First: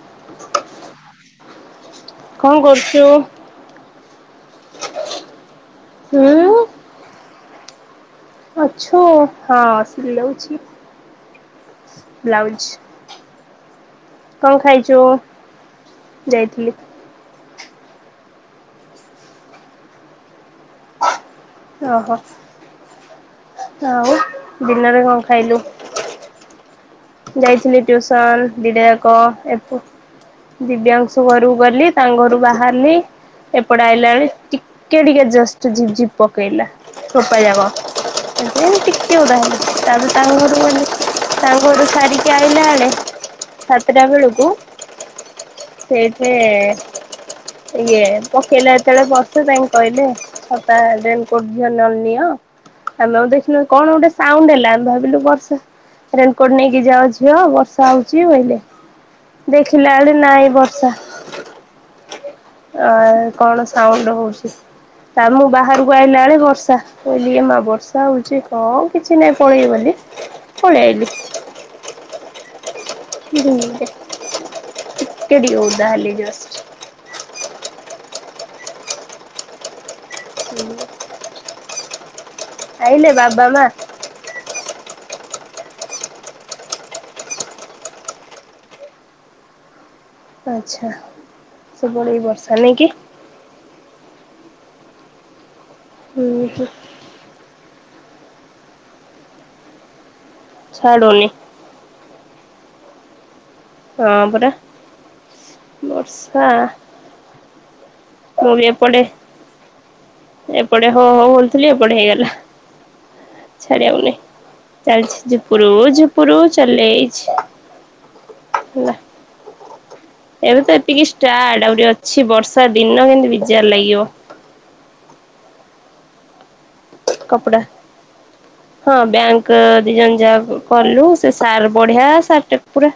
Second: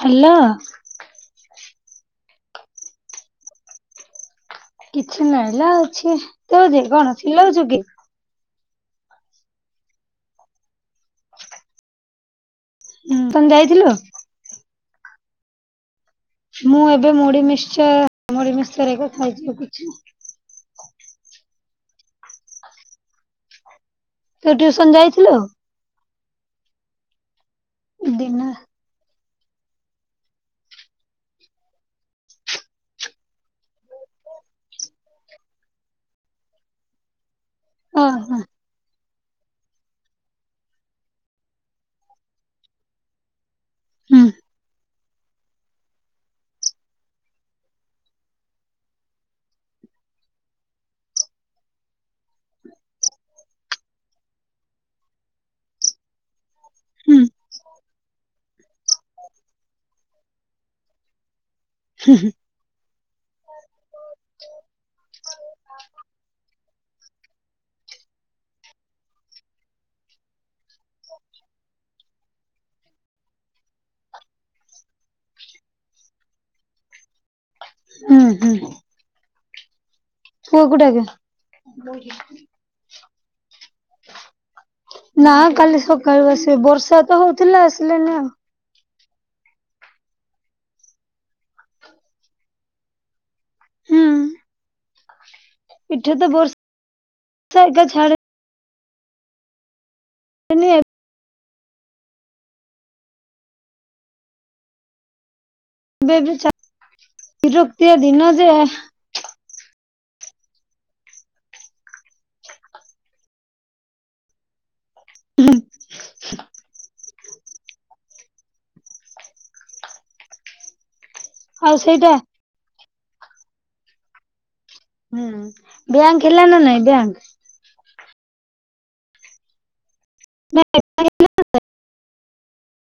Hello. କଣ କରୁଚୁ? କିଛି ନାହିଁଲା ଅଛି ହୁଁ ତ କଣ ଚିଲଉଛୁ କି। ଅଛୁ ହଁ ସିଲଉଛି ବ୍ଲାଉଜ। ହୁଁ ତମେ ଯାଇଥିଲ? କଣ ଖାଇଚୁ? ମୁଁ ଏବେ ମୁଢ଼ି ମିଶ୍ଚର୍ ମୁଢ଼ି ମିଶ୍ଚର ଏବେ ଖାଇକି ଉଠୁଛି। ଓହୋ ଆଉ ତୁ ଟ୍ୟୁସନ ଦିନରେ କଣ ଯାଇଥିଲୁ ଖାଇଲୁ? ଯାଇଥିଲି ଟ୍ୟୁସନ ଦିନ ଦିଟାଯାକ ଏପୁ ଦିବ୍ୟାଂଶୁ ଘରକୁ ଗଲି ତାଙ୍କ ଘରୁ ବାହାରିଲି। ଏପଟେ ଆଇଲା ବେଳେ ଟିକେ ଟିକେ ଜଷ୍ଟ ଝିପ୍ ଟିପ୍ ପକେଇଲା। ଓହୋ ହୁଁ [unintelligible] କେ ଓଦା ହେଲି ତାପରେ ତାଙ୍କ ଘରକୁ ଗଲି ତାଙ୍କ ଘଟୁ ସାରିକି ଆଇଲା ବେଳେେ ସାତେଟା ବେଳକୁ ସେଇଠେ ଇଏ ପକେଇଲା ଯେତେବେଳେ ବର୍ଷା ତାଙ୍କେ କହିଲେ ଛତା ରେନିକଟ ଝିଅ ନ ନିଅ ଆମେ ଆଉ ଦେଖିନୁ କଣ ଗୋଟେ ସାଉଣ୍ଡ ହେଲା ଆମେ ଭାବିଲୁ ବର୍ଷା, ରେନକୋଟ୍ ନେଇକି ଯାଅ ହୁଁ ଝିଅ ବର୍ଷା ହଉଚି ବୋଇଲେ, ଦେଖିଲା ବେଳେ ନାଇଁ ବର୍ଷା। ହୁଁ ହୁଁ। ଆ କଣ ସାଉଣ୍ଡ ହଉଚି, ତା ମୁଁ ବାହାରକୁ ଆଇଲା ବେଳେ ବର୍ଷା। କହିଲି ଏ ମା ବର୍ଷା ହଉଚି, କଣ କିଛି ନାଇଁ ପଳେଇବି ବୋଲି ପଳେଇ ଆଇଲି। ଟିକେ ଟିକେ ଓଦା ହେଲି ଜଷ୍ଟ। ହୁଁ ହୁଁ। ପୁଅ କୁ ଡାକେ। ଆଇଲେ ବାବା ମା। ନା କାଲି ସକାଳୁ ଆସିବେ, ବର୍ଷା ତ ହଉଥିଲା ଆସିଲେ ନି ଆଉ। ଆଚ୍ଛା ସବୁଆଡେ ଏ ବର୍ଷା ନାଇ କି? ହୁଁ। ଏଠି ହୁଁ ତ ହୁଁ ବର୍ଷା ଏକା ଛାଡେ ଏନି। ଛାଡୁନି। ହଁ ପରା। ଏବେ ବି ବର୍ଷା, ଛା ବିରକ୍ତିଆ ଦିନ ଯେ ପୁଣି ଆଉ ଏପଟେ ଏପଟେ ହଉ ହଉ ବୋଲୁଥିଲି ଏପଟେ ହେଇଗଲା, ଛାଡିହଉନି। ଚାଲିଛି ଝୁପୁରୁ, ଝୁପୁରୁ ଚଲେଇଛି, ହେଲା। ଏବେ ତ ଏତିକି ଷ୍ଟାର୍ଟ, ଆଉ ଗୋଟେ ସେଇଟା ଅଛି ବର୍ଷା ଦିନ କେନ୍ତି ବିଜାର ଲାଗିବ। ହୁଁ ବ୍ୟାଙ୍କ ହେଲା ନା ନାଇଁ ବ୍ୟାଙ୍କ? କପଡା ହଁ ବ୍ୟାଙ୍କ ଦିଜଣ ଯା ଗଲୁ। ତେ ସାର୍ ବଢିଆ ସାର ଟେ ପୁରା,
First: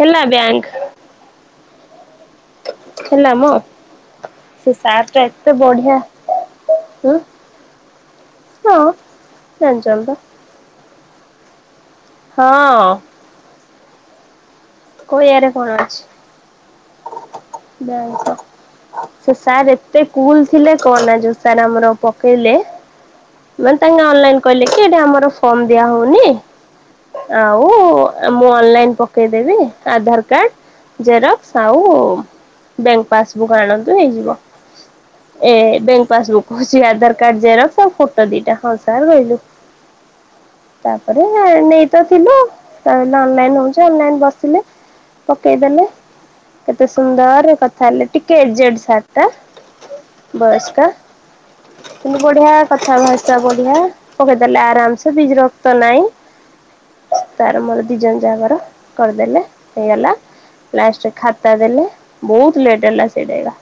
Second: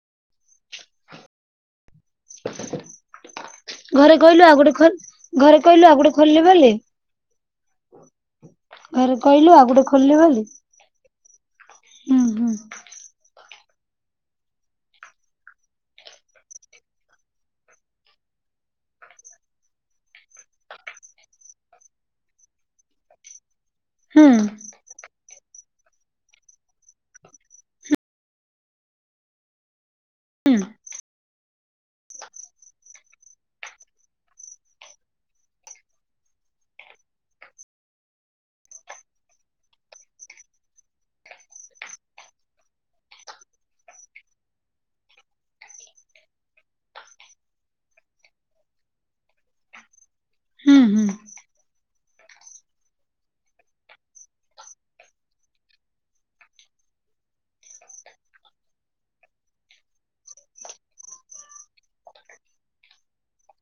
ହେଲା ବ୍ୟାଙ୍କ। ହେଲାମ। ଘରେ କହିଲୁ ଆଉ ଗୋଟେ ସେ ଖୋଲ ସାର୍ ଟା ଏତେ ଘରେ କହିଲୁ ଆଉ ବଢିଆ। ଗୋଟେ ଖୋଲିବେ ବୋଲି ହଁ ଘରେ କହିଲୁ ଆଉ ଗୋଟେ ଜାଣିଚନ୍ତି ଖୋଲିଲି ତ। ବୋଲି ହୁଁ ହୁଁ ହଁ। କୋହିଆରେ କଣ ଅଛି? ଜାଣିଚ଼। ସେ ସାର୍ ଏତେ କୁଲ୍ ଥିଲେ କନା ଯୋଉ ସାର୍ ଆମର ପକେଇଲେ। ମାନେ ତାଙ୍କେ ହୁଁ ଅନଲାଇନ୍ କହିଲେ କି ଏଠି ଆମର ଫର୍ମ ଦିଆ ହଉନି। ଆଉ ମୁଁ ଅନଲାଇନ୍ ପକେଇଦେବି ଆଧାର କାର୍ଡ ଜେର ସାଉ ବ୍ୟାଙ୍କ ପାସବୁକ୍ ଆଣନ୍ତୁ ହେଇଯିବ। ଏ ବ୍ୟାଙ୍କ ପାସବୁକ୍ କହୁଛି ଆଧାର କାର୍ଡ ଜେରକ୍ସ ଆଉ ଫୋଟୋ ଦିଟା। ତାପରେ ନେଇ ତ ଥିଲୁ ତାହେଲେ ଅନଲାଇନ୍ ହଉଛି ଅନଲାଇନ୍ ବସିଲେ। ପକେଇଦେଲେ। କେତେ ସୁନ୍ଦର ରେ କଥା ହେଲେ, ଟିକେ ଏଜେଡ୍ ସାର୍ ଟା ହୁଁ ବୟସ୍କ। ହୁଁ ତମେ ବଢିଆ କଥା ଭାଷା ବଢିଆ। ପକେଇଦେଲେ ଆରାମସେ, ବୀଜୀ ରକ୍ତ ନାଇଁ। ତାର ମୋର ଦି ଜଣ ଯାଗର କରିଦେଲେ, ହେଇଗଲା। ଲାଷ୍ଟ ଖାତ୍ ତା ଦେଲେ, ବହୁତ ଲେଟ୍ ହେଲା ସେଇଟେ ଏଗା।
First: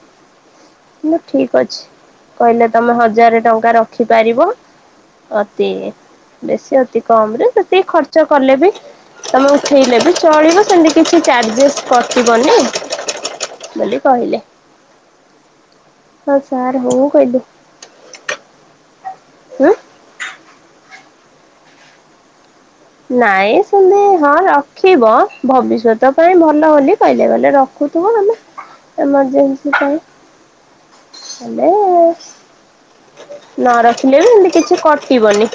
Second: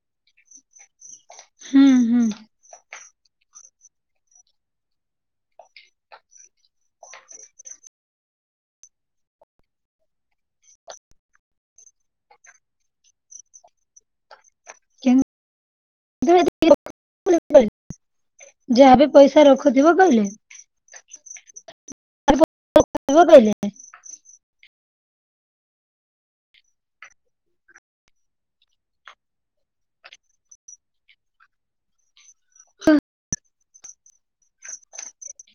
ହେଲେ ଠିକ୍ ଅଛି। ହୁଁ ହୁଁ କହିଲେ ତମେ ହଜାରେ ଟଙ୍କା ରଖିପାରିବ। ଅତି-ଇ ବେଶୀ ଅତି କମ୍ ରେ, ସେତିକି ଖର୍ଚ୍ଚ କଲେ ବି ତମେ ଉଠେଇଲେ ବି ଚଳିବ ସେମିତି କିଛି ଚାର୍ଜେସ୍ କଟିବନି। ବୋଲି କହିଲେ। ହଉ, କିନ୍ତୁ ସାର୍ ହଉ କହିଲି। ଯାହାବି ପଇସା ହୁଁ। ରଖୁଥିବ କହିଲେ? କହିଲେ ନାଇଁ ହେମତି ହଁ, ରଖିବ। ଭବିଷ୍ୟତ ପାଇଁ ଭଲ ବୋଲି କହିଲେ, କହିଲେ ରଖୁଥୁବ ମାନେ ଏମର୍ଜେନ୍ସି ପାଇଁ ହେଲେ-ଏ ନରଖିଲେ ବି ହେମତି କିଛି କଟିବନି।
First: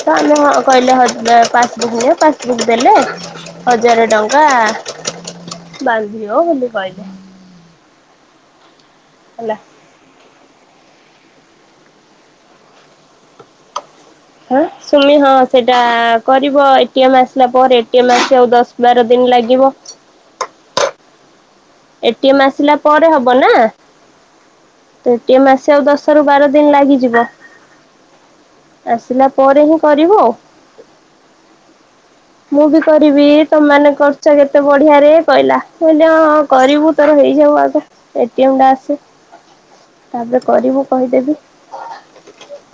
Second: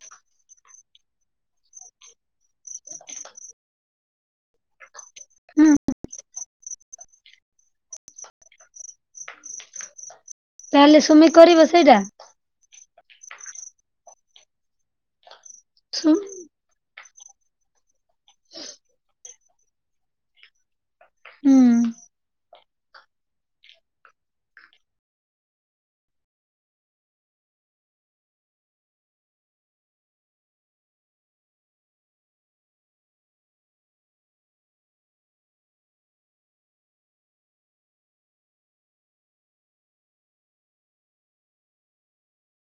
ତ ଆମେ ହଁ, କହିଲେ ହ ପାସବୁକ୍ ନିଅ ପାସବୁକ୍ ଦେଲେ। ହଜାରେ ଟଙ୍କା ହୁଁ ବାନ୍ଧିବ ବୋଲି କହିଲେ। ହେଲା। ତା, ହେଲେ ସୁମି କରିବ ସେଇଟା? ହେଁ, ସୁମି ହଁ, ସେଇଟା ସୁ କରିବ ଏଟିଏମ୍ ଆସିଲା ପରେ, ଏଟିଏମ୍ ଆସିବାକୁ ଦଶ, ବାର ଦିନ ଲାଗିବ। ହୁଁ ଏଟିଏମ୍ ଆସିଲା ପରେ ହବ ନାଁ! ତ ଏଟିଏମ୍ ଆସିଆକୁ, ଦଶ ରୁ ବାର ଦିନ ଲାଗିଯିବ। ଆସିଲା ପରେ ହିଁ, କରିବୁ। ମୁଁ ବି କରିବି, ତମେମାନେ କରୁଛ, କେତେ ବଢିଆରେ କହିଲା। ମୁଁ [unintelligible] ହଁ, କରିବୁ, ତୋର ହେଇଯାଉ ଆଗ। ଏଟିଏମ୍ ଟା ଆସୁ। ତା'ପରେ କରିବୁ କହିଦେବି।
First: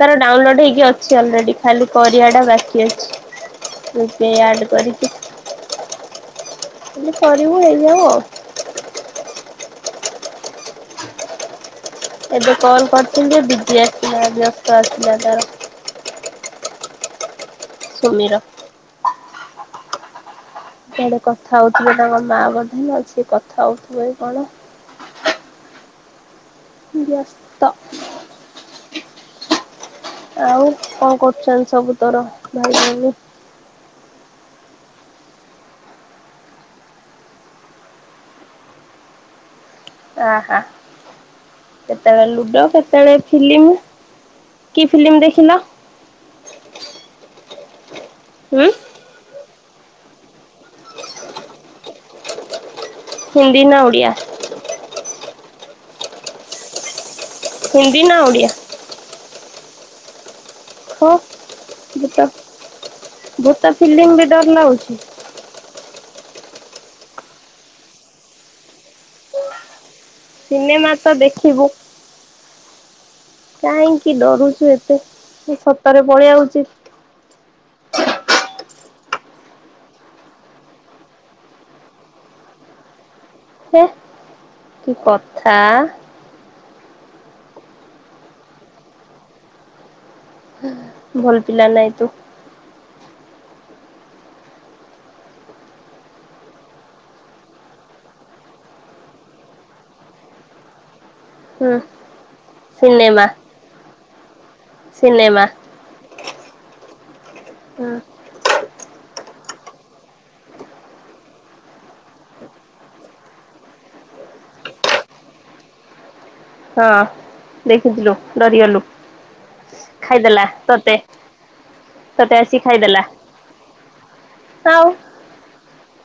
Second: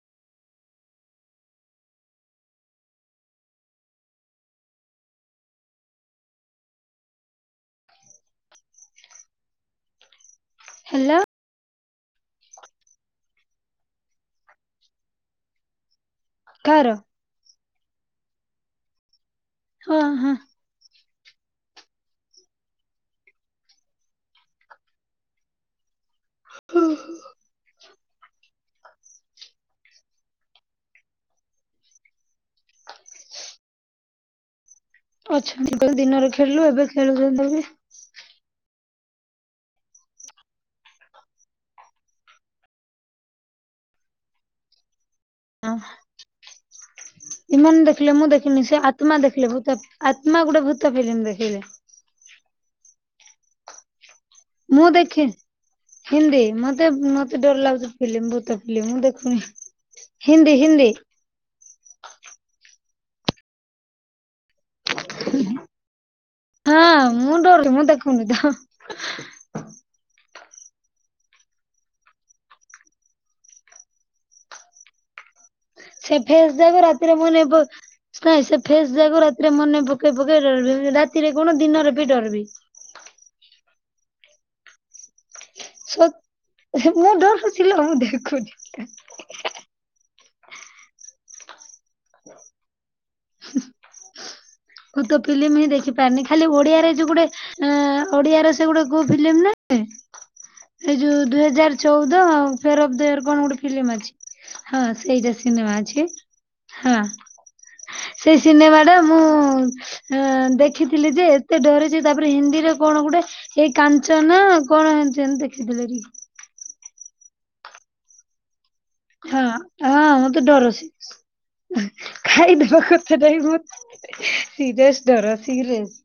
ତାର ଡାଉନଲୋଡ୍ ହେଇକି ଅଛି ଅଲରେଡି। ଖାଲି କରିବା ଟା ବାକି ଅଛି। ପ୍ରିପେୟାଡ୍ କରିକି। ହେଲେ କରିବୁ, ହେଇଯାଉ ଆଉ। ହେଲୋ! ଏବେ କଲ୍ କରିଥିଲି ଯେ, ବିଜି ଆସିଲା ବ୍ୟସ୍ତ ଆସିଲା ତାର। କାର? ସୁମିର। ହଁ, ହଁ, କୁଆଡେ କଥା ହଉଥିବେ, ତାଙ୍କ ମା ବୋଧେ ଅଛି। କଥା ହଉଥିବେ କି କଣ? ବ୍ୟସ୍ତ। ଆଉ, କଣ କରୁଚନ୍ତି, ସବୁ ତୋର ଭାଇ, ଭଉଣୀ? ଆଚ୍ଛା! ମୁଁ କହିଲି ଦିନରେ ଖେଳିଲୁ, ଏବେ ଖେଳୁଛନ୍ତି କି? ଆଁ, ହାଁ। କେତେବେଳେ ଲୁଡୋ, କେତେବେଳେ ଫିଲିମ୍। କି ଫିଲିମ୍ ଦେଖ୍ ଅଁ। ଏମାନେ ଦେଖିଲେ, ମୁଁ ଦେଖିନି ହୁଁ ସେ ଆତ୍ମା ଦେଖିଲେ। ଭୂତ ଆତ୍ମା ଗୁଟେ ଭୂତ ଫିଲିମ୍ ଦେଖିଲେ। ହିନ୍ଦୀ ନା ଓଡିଆ? ମୁଁ ଦେଖେ, ହିନ୍ଦୀ ମତେ ମତେ ଡର ଲାଗୁଛି ହିନ୍ଦୀ ନା ଫିଲ୍ମି ଓଡ଼ିଆ ଭୂତ ଫିଲିମ୍ ମୁଁ ଦେଖୁନି ହିନ୍ଦୀ, ହିନ୍ଦୀ। ହୋ ଭୂତ, ଭୂତ ଫିଲିମ୍ ବି ଡର ଲାଗୁଛି? ହଁ, ମୁଁ ଡରୁ, ମୁଁ ଦେଖୁନି ତ। ସିନେମା ତ ଦେଖିବୁ। କାହିଁକି ଡରୁଛୁ ଏତେ। ସେ ସ ସେ ଫେସ୍ ଦେବ। ରାତିରେ ମୁଁ ନେବ। ନାଇଁ ସେ ଫେସ୍ ଯାକ ରାତିରେ ମନେ ପକେଇ ପକେଇ ଡ [unintelligible] ରାତିରେ କଣ, ଦିନରେ ବି ଡରବି। ହେ! କି କଥା ଧେତ୍ ମୁଁ ଡରୁଚି ଲୋ! ମୁଁ ଦେଖୁଚି କାହିଁ ଭଲ୍ ପିଲା ନାଇଁ ତୁ। ଭୂତ ଫିଲମ୍ ହିଁ ଦେଖିପାରିନି ଖାଲି ଓଡିଆରେ ଯୋଉ ଗୋଟେ ଏଁ ଓଡିଆ ର ସେ ଗୋଟେ କଉ ଫିଲମ୍ ନାହିଁ ଯେ ସେଇ ଯୋଉ ଦୁଇ ହୁଁ ହଜାର ଚଉଦ ଆଉ ଫେର ଅଫ ଦ ୟେର୍ ସିନେମା କଣ ଗୋଟେ ଫିଲମ୍ ଅଛି। ହଁ ସେଇଟା ସିନେମା ଅଛି। ହଁ, ସେ ସିନେମା ଟା ମୁଁ ଆ ଦେଖିଥିଲି ଯେ ଏତେ ଡରିଛି ତାପରେ ହିନ୍ଦୀରେ କଣ ଗୋଟେ ଏଇ କାଞ୍ଚନା କଣ ଏମିତି ଏମିତି ଦେଖିଥିଲି କି ହଁ, ଦେଖିଥିଲୁ ଡରିଗଲୁ। ହଁ ହଁ ମତେ ଖାଇଦେଲା ଡରୁଛି। ତତେ ତତେ ଆସି ଖାଇଦବା ଖାଇଦେଲା କଥାଯାଇ ମ ଆଉ ସିରେସ ଡର ସିରେସ।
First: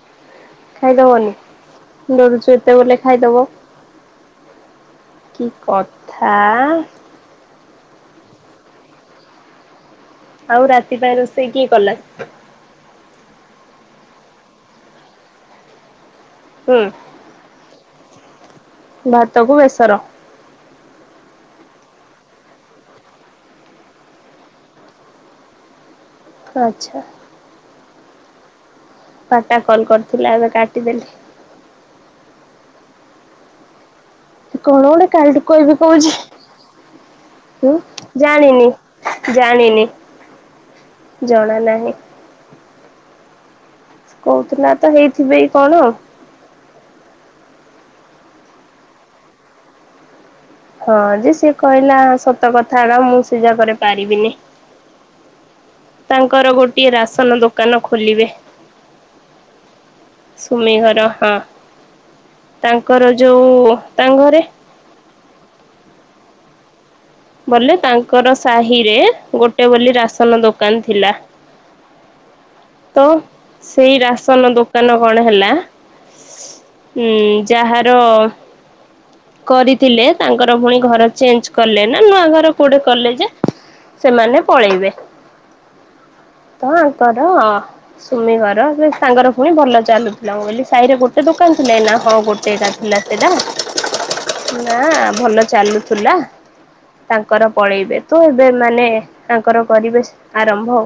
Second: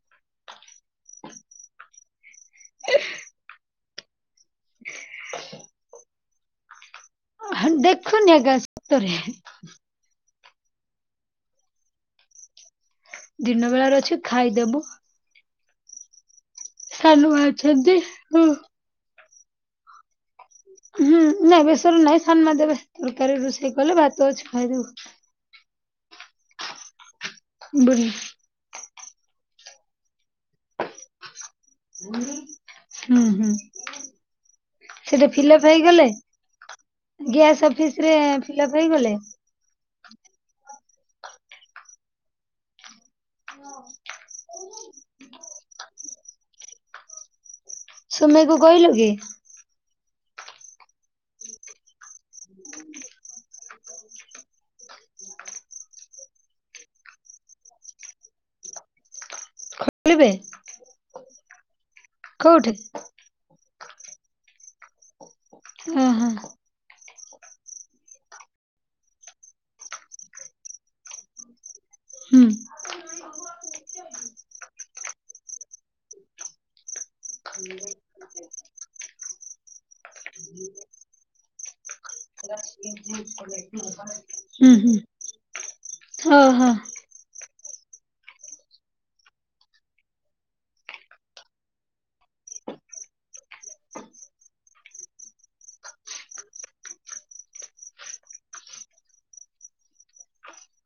ଖାଇଦବନି ଦରୁଛୁ ଏତେବଲେ ଖାଇଦବ। କି କଥା। ଆଃ ଦେଖୁନି ଆଜ୍ଞା ସତରେ। ଆଉ ରାତିପାଇଁ ରୋଷେଇ କିଏ କଲା? ଦିନ ବେଳାର ଅଛି ଖାଇଦୋବୁ। ହୁଁ। ଚାଲୁଅଛନ୍ତି ହୁଁ। ଭାତକୁ ବେସର। ହୁଁ ନାଇଁ ବେସରେ ନାଇଁ ସାନ ମା ଦେବେ ତରକାରୀ ରୋଷେଇ କଲେ ଭାତଅଛି ଖାଇଦୋବୁ। ଆଚ୍ଛା। ସୁବୁନି। ବାପା କଲ କରିଥିଲେ ଆଗ କାଟିଦେଲି। ହୁଁ ହୁଁ। କଣ ଗୋଟେ ସେଟା କାଲିଠୁ ଫିଲପ କହିବି ହେଇଗଲେ କହୁଛି। ଗ୍ୟାସ ହୁଁ ଅଫିସରେ ଜାଣିନି ଫିଲପ ହେଇଗଲେ ଜାଣିନି ଜଣା ନାହିଁ। ହଁ। କହୁଥିଲାତ ହେଇଥିବେ କି କଣ। ସୁମେଇକୁ କହିଲୁକି? ହଁ ଯେ ସିଏ କହିଲା ସତକଥା ହେଲା ମୁଁ ସେ ଯାଗାରେ ପାରିବିନି। ତାଙ୍କର ଗୋଟିଏ ରାସନ ଦୋକାନ ଖୋଲିବେ। ଖେଳିବେ ସୁମିଘର ହଁ କୋଉଠି ତାଙ୍କର ଯୋଉ ତାଙ୍କଘରେ। ହୁଁ ହୁଁ। ବଲେ ତାଙ୍କର ସାହିରେ ଗୋଟେ ବୋଲି ରାସନ ଦୋକାନ ଥିଲା। ହୁଁ ତ ସେଇ ରାସନ ଦୋକାନ କଣ ହେଲା ହୁଁ ଯାହାର କରିଥିଲେ ତାଙ୍କର ପୁଣି ଘର ଚେଞ୍ଜ କଲେନା ନୂଆ ଘର କୁଆଡେ କଲେ ଯେ। ସେମାନେ ହୁଁ ପଳେଇବେ ହୁଁ ଓହୋ ତାଙ୍କର ସୁମିଘର ସେ ସାଙ୍ଗର ପୁଣି ଭଲ ଚାଲୁଥିଲା ମୁଁ କହିଲି ସାହିରେ ଗୋଟେ ଦୋକାନ ଥିଲା ନା ହଁ ଗୋଟେ ଗାଁ ଥିଲା ସେଟା ନା ଭଲ ଚାଲୁଥିଲା। ତାଙ୍କର ପଳେଇବେତ ଏବେ ମାନେ ତାଙ୍କର କରିବେ ଆରମ୍ଭ।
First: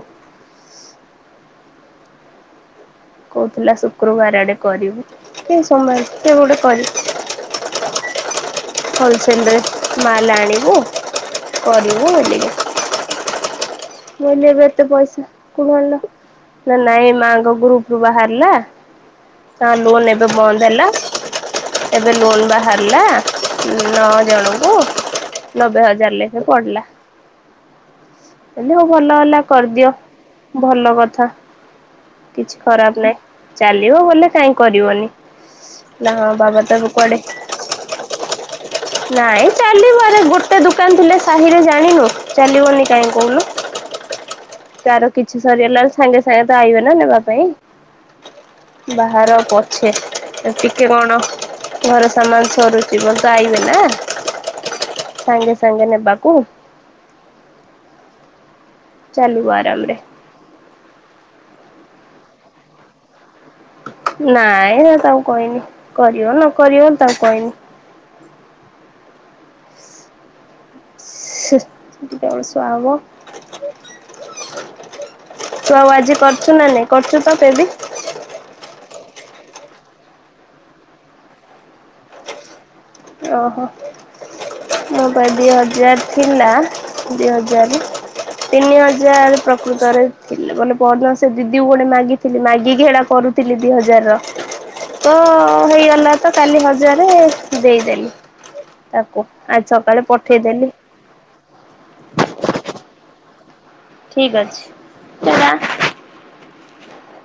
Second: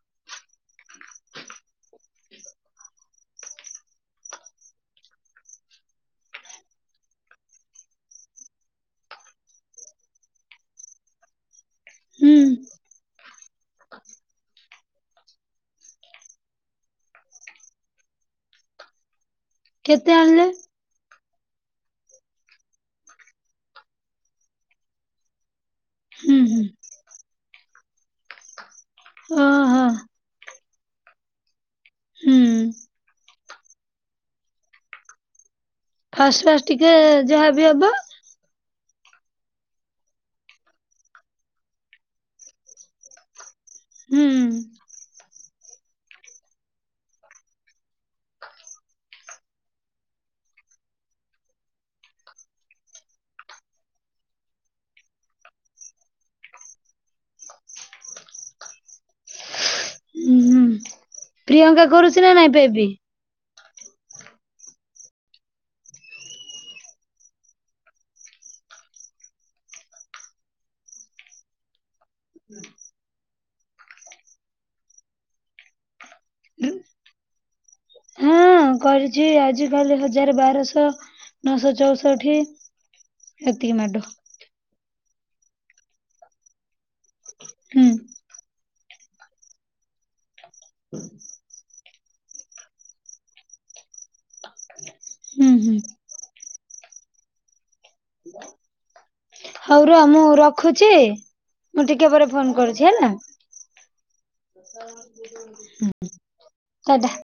କହୁଥିଲା ଶୁକ୍ରବାର ଆଡେ କରିବୁ କି ସୋମବାରେ ଗୋଟେ କରିବେ ହୋଲସେଲରେ ମାଲ ଆଣିବୁ କରିବୁ ହୁଁ ଟିକେ ମୁଁ କହିଲେ ଏବେ ଏତେ ପଇସା କୋଉଠୁ ଆଣିଲ ନାଇଁ ମାଙ୍କ ଗ୍ରୁପରୁୁ ବାହାରିଲା ତାଙ୍କ ଲୋନ କେତେ ଏବେ ଆଣିଲେ ବନ୍ଦ ହେଲା। ଏବେ ଲୋନ ବାହାରିଲା ନଅ ଜଣଙ୍କୁ। ନବେ ହଜାର ହୁଁ ଲେଖେ ହୁଁ ପଡିଲା। ହେଲେ ହଉ ଭଲହେଲା ଓହୋ କରିଦିଅ ଭଲ କଥା। ହୁଁ କିଛି ଖରାପ ନାହିଁ ଚାଲିବ ବୋଲେ କାହିଁ କରିବନି। ନାଁ ବାବା ତାକୁ କୁଆଡେ ଝିଅପା ନାଇଁ ଚାଲିବ ଆରେ ଗୋଟେ ଦୋକାନ ଥିଲେ ସାହିରେ ଜାଣିନୁ ଚାଲିବନି କାହିଁ କହୁନୁ? ହୁଁ କାହାର କିଛି ସରିଗଲାରୁ ସାଙ୍ଗେ ସାଙ୍ଗେତ ଆଇବେନା ନେବାପାଇଁ? ବାହାର ପଛେ ଟିକେ କଣ ଘରେ ସାମାନ ସରିଜିବତ ଆଇବେନା ସାଙ୍ଗେ ସାଙ୍ଗେ ନେବାକୁ ଚାଲିବ ଆରାମରେ ହୁଁ ପ୍ରିୟଙ୍କା କରୁଛିନା ନାଇଁ ଏବେବିି? ନାଇଁ ତାକୁ କହିନି କରିବ ନକରିବ ତାକୁ କହିନି ସେ ଅଲୁସୁଆ ହବ। ତୁ ଆଉ ଆଜି କରୁଛୁ ନା ନାଇଁ କରୁଛୁ ତ ତେବ? ହଁ କରିଛି ଆଜି କାଲି ହଜାର ବାରଶହ ନଅଶହଚଉଷଠି ଓହୋ ମୋ ପାଇଁ ଦି ହଜାର ଥିଲା ଦି ହଜାର ହୁଁ ତିନି ହଜାର ପ୍ରକୃତରେ ଥିଲେ ମାନେ ପରଦିନ ସେ ଦିଦି ଗୋଟେ ମାଗିଥିଲି ମାଗିକି ହେଡା କରୁଥିଲି ଦି ହଜାର ର। ତ ହୁଁ ହୁଁ ହେଇଗଲା ତ କାଲି ହଜାରେ ଦେଇଦେଲି। ତାକୁ ଆଜି ସକାଳେ ପଠେଇଦେଲି। ଯେ ମୁଁ ଟିକେ ପରେ ଫୋନ କରୁଛି ହେଲା। ଠିକ୍ ଅଛି। ଟା ଟା।